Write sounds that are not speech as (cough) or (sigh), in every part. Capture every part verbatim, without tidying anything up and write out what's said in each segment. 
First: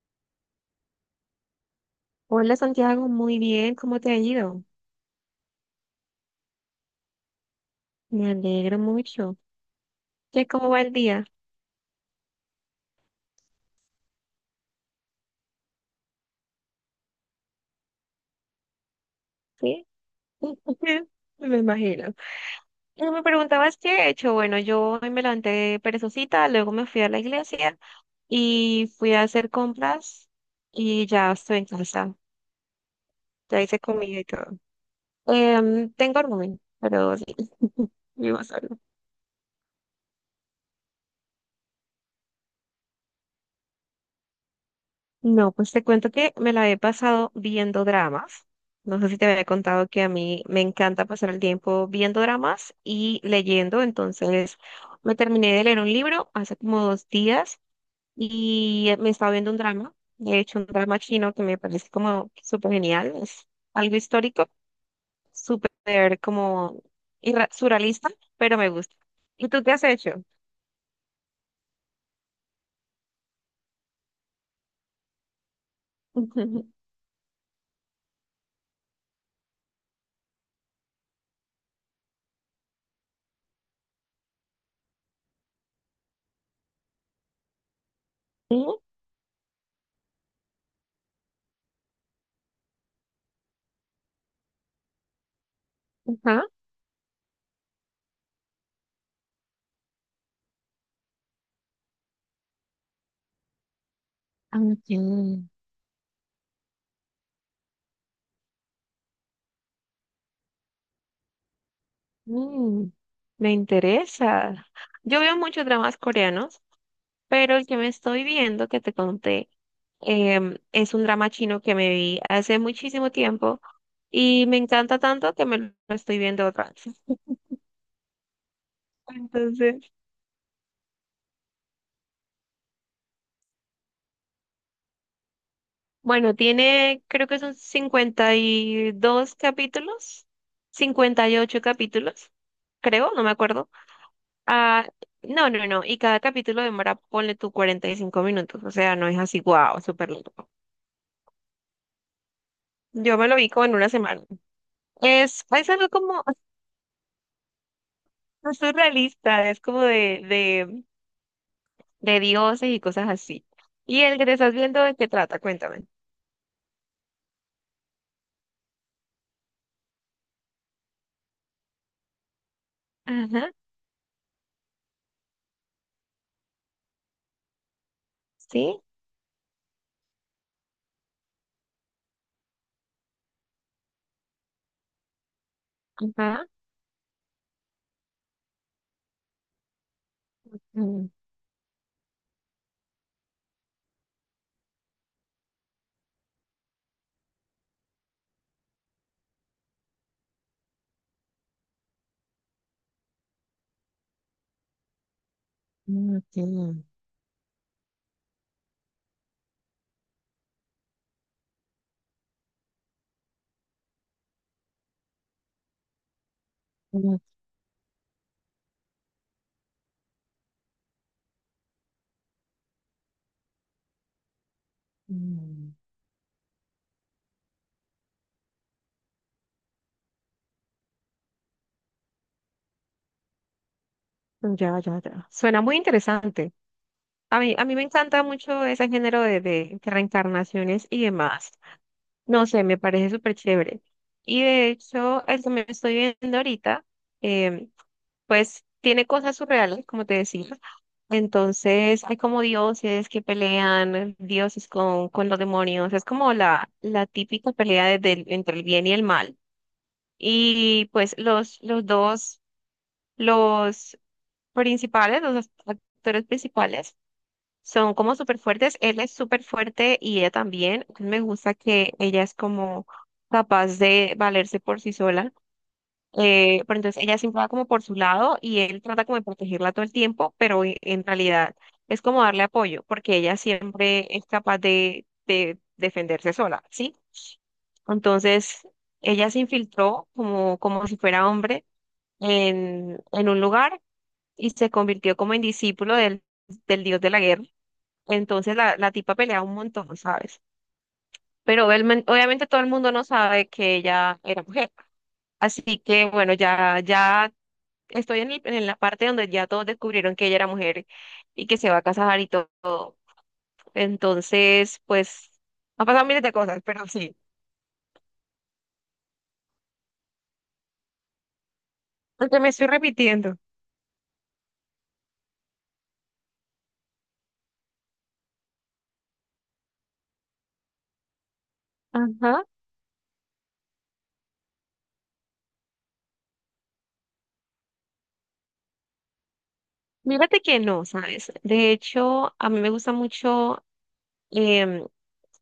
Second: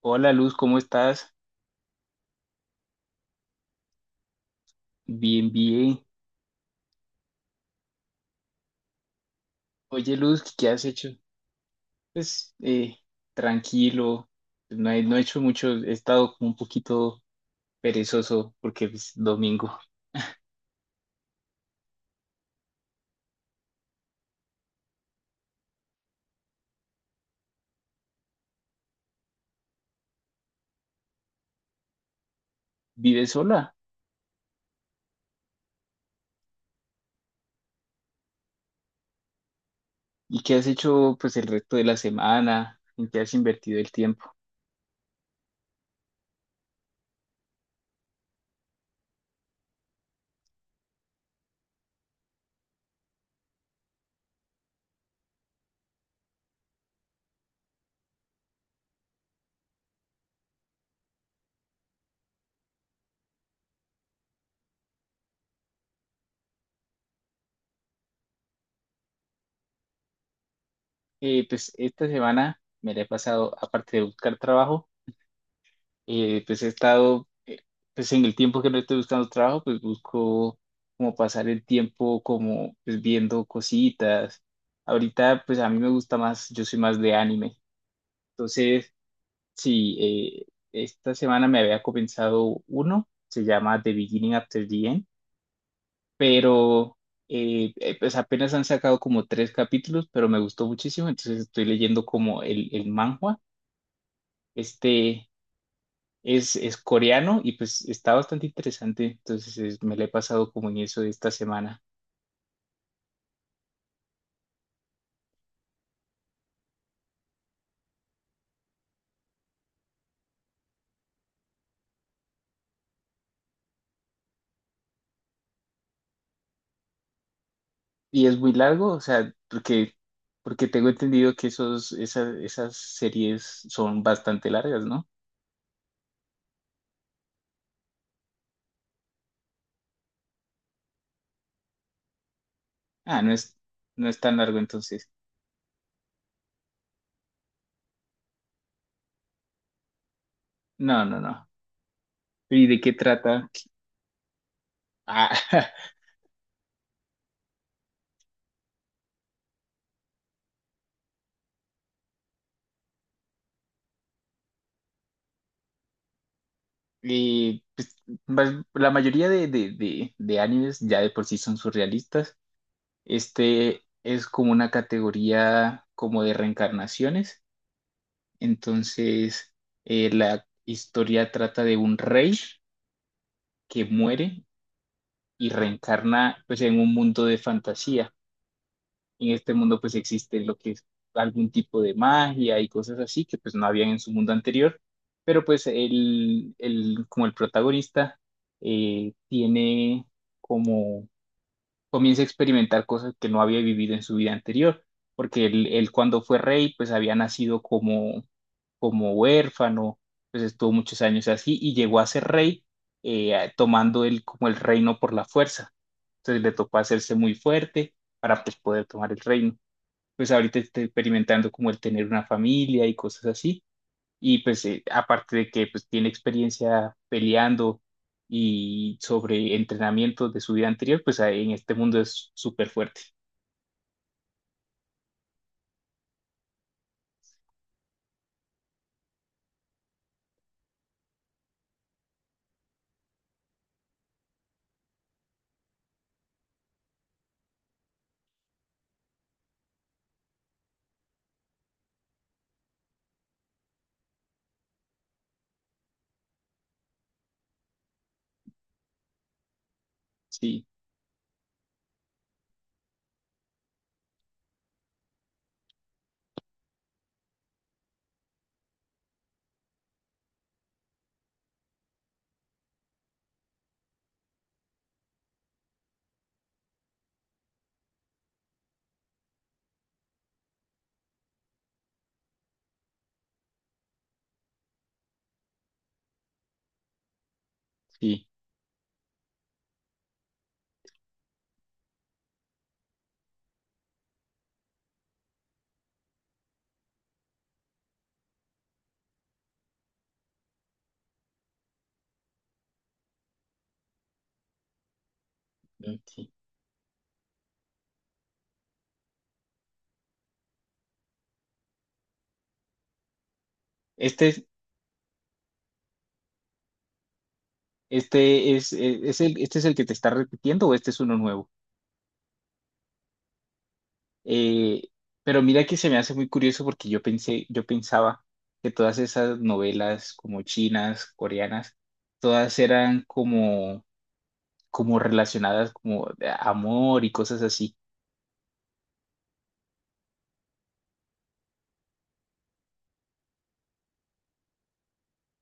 Hola Luz, ¿cómo estás? Hola Santiago, muy bien, ¿cómo te ha ido? Bien, bien. Me alegro mucho. Oye ¿Qué, Luz, cómo ¿qué va has el hecho? día? Pues eh, tranquilo, no he, no he hecho mucho, he estado como un poquito perezoso porque es domingo. Sí, (laughs) me imagino. Y me preguntabas qué he hecho. Bueno, yo hoy me levanté perezosita, luego me fui a la iglesia y fui a hacer compras y ya estoy en casa. ¿Vives Ya sola? hice comida y todo. Em, tengo rumen, pero sí, (laughs) vivo sola. ¿Y qué has hecho pues el resto de la semana? ¿En qué has invertido el tiempo? No, pues te cuento que me la he pasado viendo dramas. No sé si te había contado que a mí me encanta pasar el tiempo viendo dramas y leyendo. Entonces, me terminé de leer un libro hace como dos días y eh, me estaba viendo un drama. De hecho, un drama chino que me parece como súper genial. Es algo histórico, súper como irra- surrealista, pero me gusta. ¿Y tú qué has hecho? Eh, pues esta semana me la he pasado, aparte de buscar trabajo. Eh, pues he (laughs) estado, eh, pues en el tiempo que no estoy buscando trabajo, pues busco como pasar el tiempo como pues viendo cositas. Ahorita pues a mí me gusta más, yo soy más de anime. Ujú. Entonces sí, eh, esta semana me había comenzado uno, se llama The Beginning After the End, Ajá. pero eh, eh, pues apenas han sacado como tres capítulos, pero me gustó muchísimo, entonces estoy leyendo como el, el manhwa. Ah, Este... ok. Es, es coreano y pues está bastante interesante. Entonces es- me la he pasado como en eso esta semana. Mm, me interesa. Yo veo muchos dramas coreanos, pero el que me estoy viendo, que te conté, em, es un drama chino que me vi hace muchísimo tiempo y me encanta tanto que me lo estoy viendo otra vez. (laughs) Y es muy largo, o sea, Entonces, porque, porque tengo entendido que esos, esas, esas series son bastante largas, ¿no? bueno, tiene, creo que son cincuenta y dos capítulos, cincuenta y ocho capítulos, creo, Ah, no me no es, acuerdo. no es tan largo Ah, entonces. no, no, no, y cada capítulo demora, ponle tú cuarenta y cinco minutos, o sea, no es así, wow, súper largo. No, no, no. ¿Y de qué Yo me lo trata? vi como en una semana. Es, es Ah, algo (laughs) como (laughs) surrealista, es como de, de, de dioses y cosas así. ¿Y el que te estás viendo de qué trata? Cuéntame. y pues, más- la mayoría de, de, de, de animes ya de por sí son surrealistas. Ajá, Este es como una categoría como de reencarnaciones. sí, Entonces, eh, la historia trata de un rey que muere y reencarna ajá. pues en un mundo de fantasía. En este mundo pues existe lo que es Mm, algún tipo de magia y cosas así que pues no habían en su mundo anterior, pero pues el, el- como el protagonista eh, tiene como, comienza a experimentar cosas que no había vivido en su vida anterior, porque él, él mm, cuando fue rey, mm, pues había nacido como, como huérfano, pues estuvo muchos años así y llegó a ser rey, eh, a- tomando él como el reino por la fuerza. Entonces le tocó hacerse mm, muy fuerte para, pues, poder tomar el reino. Pues ahorita está experimentando como el tener una familia y cosas así, y pues eh, aparte de que mm. pues tiene experiencia peleando y sobre entrenamiento de su vida anterior, pues ahí en este mundo es súper fuerte. Ya, ya, ya. Suena muy interesante. A mí, a mí me encanta mucho ese género de, de reencarnaciones y demás. No sé, me parece súper chévere. Y de hecho, el que me estoy viendo ahorita, em, pues tiene cosas surreales, como te decía. Entonces hay como dioses que pelean, dioses con, con los demonios. Es como la, la típica pelea de- del- entre el bien y el mal. Sí, Y pues los, los dos, los principales, los actores principales, son como súper fuertes. Él es súper fuerte y ella también. Me gusta que ella es como capaz de valerse por sí sola, eh, pero entonces ella siempre va como por su lado y él trata como de protegerla todo el tiempo, pero e- en realidad es como darle apoyo, porque ella siempre es capaz de, de defenderse sola, ¿sí? sí, Entonces ella se infiltró como, como si fuera hombre en, en un lugar y se convirtió como en discípulo del, del dios de la guerra. Entonces la, la tipa pelea un montón, ¿sabes? Pero obviamente obviamente todo el mundo no sabe que ella era mujer. Así mm, que sí. bueno, ya, ya estoy en, el- en la parte donde ya todos descubrieron que ella era mujer y que se va a casar y todo. Este, es- Entonces, pues, han pasado miles de cosas, pero sí. este es, eh, es el, este es el que te está repitiendo o este es uno nuevo. Aunque me estoy repitiendo. Eh, pero mira que se me hace muy curioso porque yo pensé, yo pensaba que todas esas novelas como chinas, coreanas, Ajá. todas eran como, como relacionadas como de amor y cosas así. Mírate que no, ¿sabes? De hecho, a mí me gusta mucho, em,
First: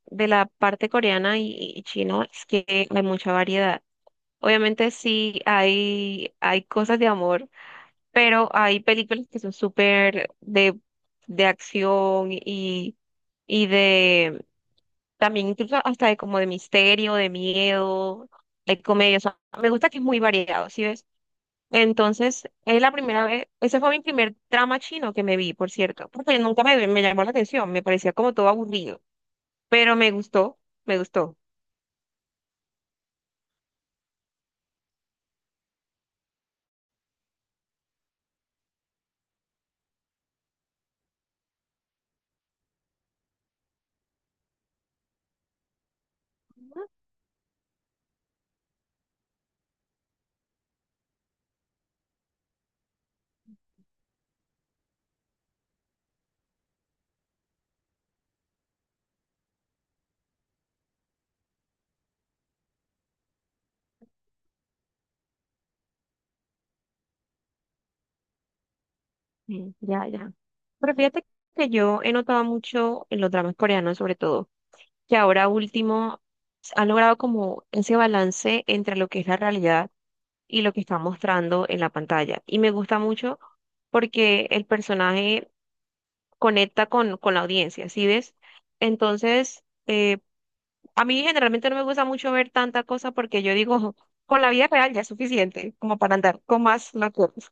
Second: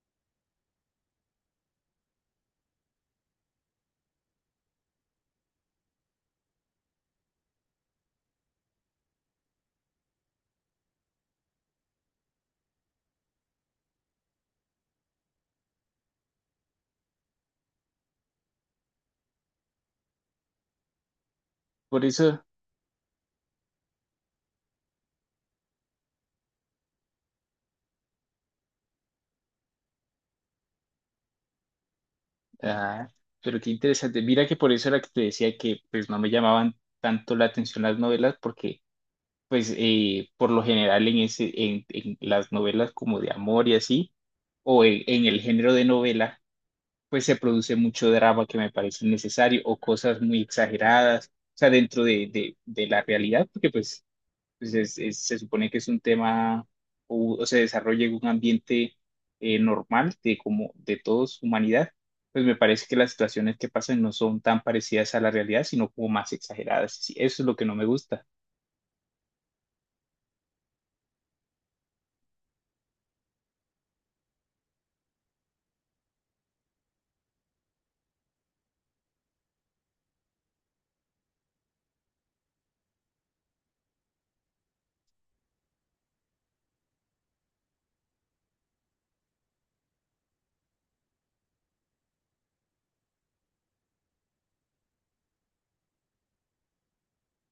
de la parte coreana y, y chino, es que hay mucha variedad. Obviamente sí hay, hay cosas de amor, pero hay películas que son súper de, de acción y, y de También incluso hasta de como de misterio, de miedo, de comedia. O sea, me gusta que es muy variado, ¿sí ves? Por Entonces, eso. es la primera vez, ese fue mi primer drama chino que me vi, por cierto, porque nunca me, me llamó la atención, me parecía como todo aburrido, pero me gustó, me gustó. Ah, pero qué interesante. Mira que por eso era que te decía que pues no me llamaban tanto la atención las novelas, porque pues eh, por lo general en ese en, en las novelas como de amor y así, o en, en el género de novela pues se produce mucho drama que me parece innecesario o cosas muy exageradas, o sea, dentro de, de, de la realidad, porque pues pues es- es- se supone que es un tema o, o se desarrolla en un ambiente eh, normal de como de todos humanidad, pues me parece que las situaciones que pasan no son tan parecidas a la realidad, sino como más exageradas. Sí, eso es lo que no me gusta. Mm, ya, ya. Pero fíjate que yo he notado mucho en los dramas coreanos, sobre todo, que ahora último s- han logrado como ese balance entre lo que es la realidad y lo que está mostrando en la pantalla. Y me gusta mucho porque el personaje conecta con, con la audiencia, ¿sí ves? Entonces, eh, a mí generalmente no me gusta mucho ver tanta cosa porque yo digo, (laughs) con la vida real ya es suficiente como para andar con más locuras.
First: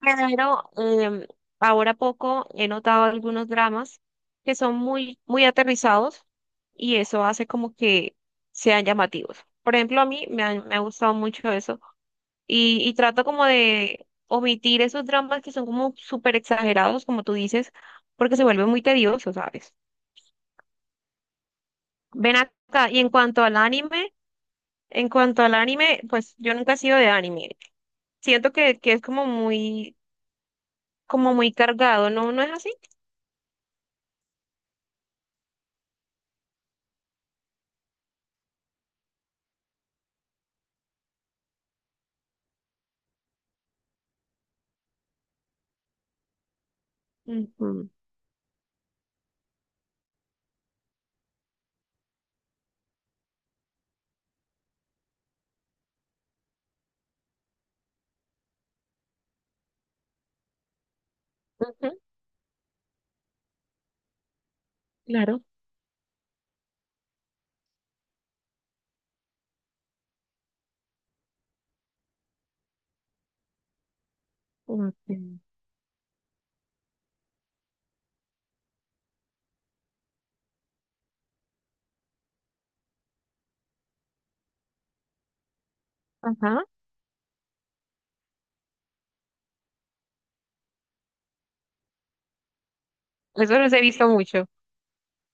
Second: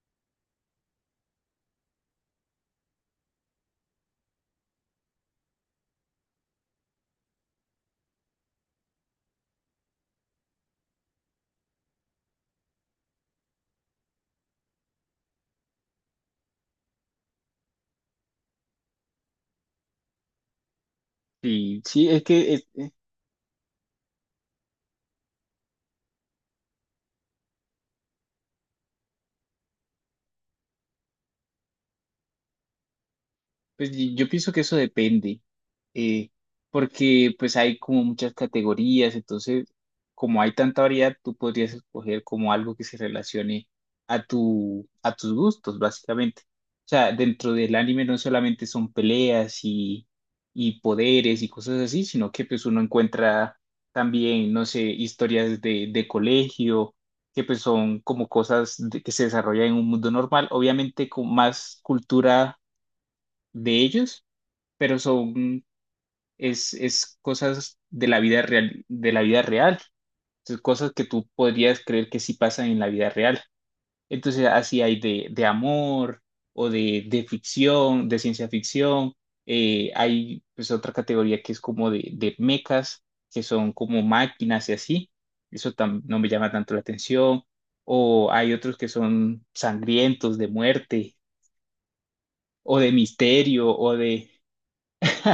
Pero em, ahora poco he notado algunos dramas que son muy, muy aterrizados y eso hace como que sean llamativos. Por ejemplo, a mí me han- me ha gustado mucho eso y, y trato como de omitir esos dramas que son como súper exagerados, como tú dices, porque se vuelve muy tedioso, ¿sabes? Y sí, es Ven que acá, es- y en cuanto al anime, en cuanto al anime, pues yo nunca he sido de anime. Siento que, que es como muy, como muy cargado, ¿no? ¿No es así? pues y- yo pienso que eso depende, eh, porque pues hay como muchas categorías, entonces como hay tanta variedad, tú podrías escoger como algo que se relacione a tu, a tus gustos, básicamente. O sea, dentro del Ujú, anime no solamente son peleas y, y poderes y cosas así, sino que pues uno encuentra también, no sé, historias de, de colegio, que pues son como cosas de- que se desarrollan en un mundo normal, obviamente con más ujú, cultura de ellos, pero claro. son, es, es cosas de la vida real, de la vida real. Entonces, cosas que tú podrías creer que sí pasan en la vida real. Entonces, así hay de, Ok. de amor o de, de ficción, de ciencia ficción. Eh, hay pues otra categoría que es como de, de mecas, que son como máquinas y así. Eso tam- no me llama Ajá. tanto la atención. O hay otros que son sangrientos, de muerte, o de Eso misterio, los he o visto de... mucho. (laughs)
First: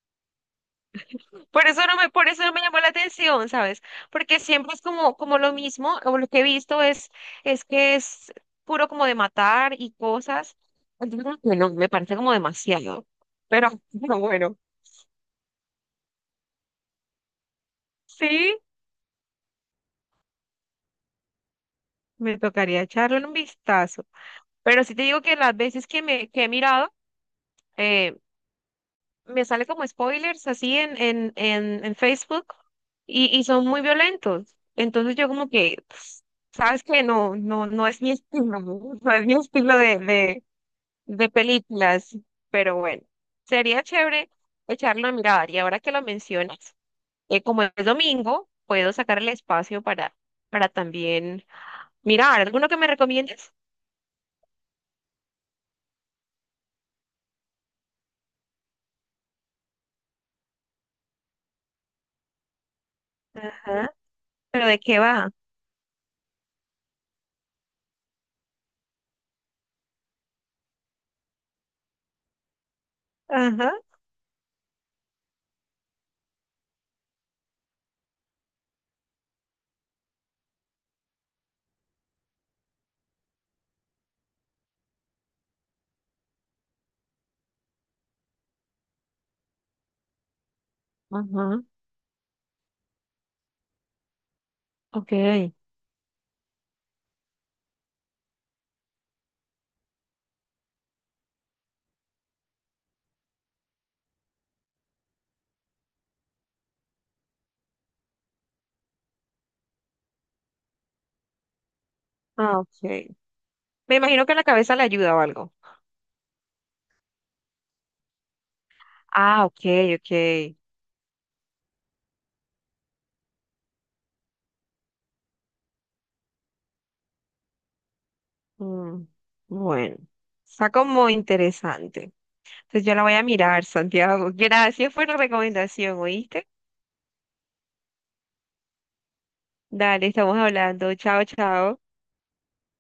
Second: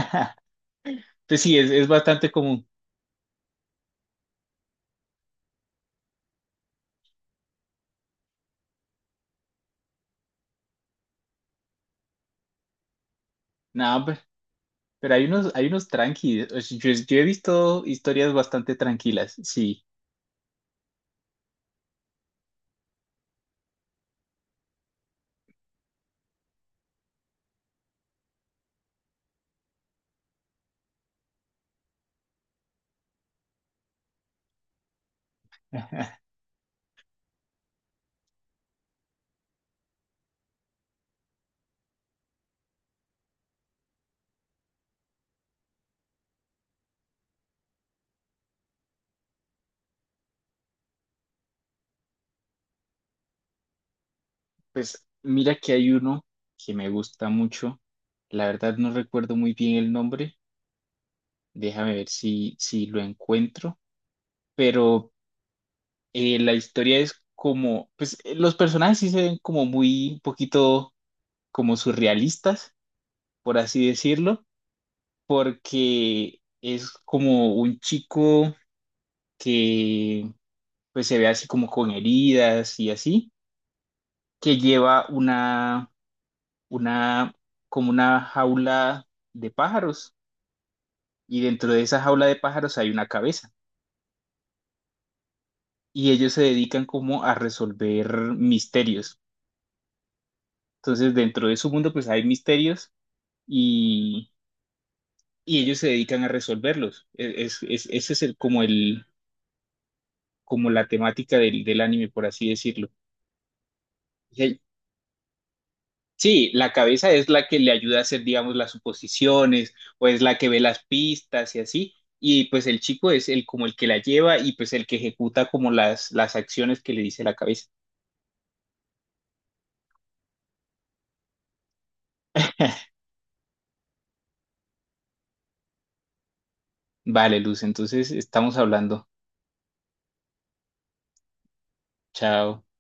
Entonces sí, Por es, eso es no me, Por bastante eso no me común. llamó la atención, ¿sabes? Porque siempre es como, como lo mismo, o lo que he visto es, es que es puro como de matar y cosas. Entonces, como que no, me parece como demasiado. Pero, (laughs) No, pe- pero bueno, pero hay unos, hay unos tranquilos. Yo, yo he visto historias sí, bastante tranquilas. Sí, me tocaría echarle un vistazo. Pero sí te digo que las veces que me que he mirado, eh, me sale como spoilers así en, en, en, en Facebook y, y son muy violentos. Entonces yo como que, pues, sabes que no, no, no es mi (laughs) estilo, no. No es mi estilo de, de, de películas, pero bueno, sería chévere echarlo a mirar. Y ahora que lo mencionas, eh, como es domingo, puedo sacar el espacio para, para también mirar. ¿Alguno que me recomiendes? pues mira que hay uno que me gusta mucho. La verdad no recuerdo muy bien el nombre. Déjame ver si, si lo encuentro. Ajá. ¿Pero de qué Pero va? eh, la historia es como, pues eh, los personajes sí se ven como muy, un poquito como surrealistas, por Ajá. así decirlo, porque es como un chico que pues se ve así como con heridas y así, que lleva una, una, como una jaula de pájaros, y Ajá. dentro de esa jaula de pájaros hay una cabeza Ok. y ellos se dedican como a resolver misterios. Entonces dentro de su mundo pues hay misterios y, y ellos se dedican a resolverlos. Es, es, es- ese es el, como el, como la temática del, del anime, por así Ah, decirlo. ok. Me imagino que la cabeza le ayuda o algo. Sí, la cabeza es la que le ayuda a hacer, digamos, las Ah, ok, suposiciones o ok. es la que ve las pistas y así. Y pues el chico es el como el que la lleva y pues el que ejecuta como las, las acciones que le dice la cabeza. Mm, bueno, está como interesante. Entonces yo la voy a mirar, Santiago. (laughs) Gracias por la recomendación, ¿oíste? Vale, Luz, entonces estamos hablando. Dale, estamos hablando. Chao, chao. Chao.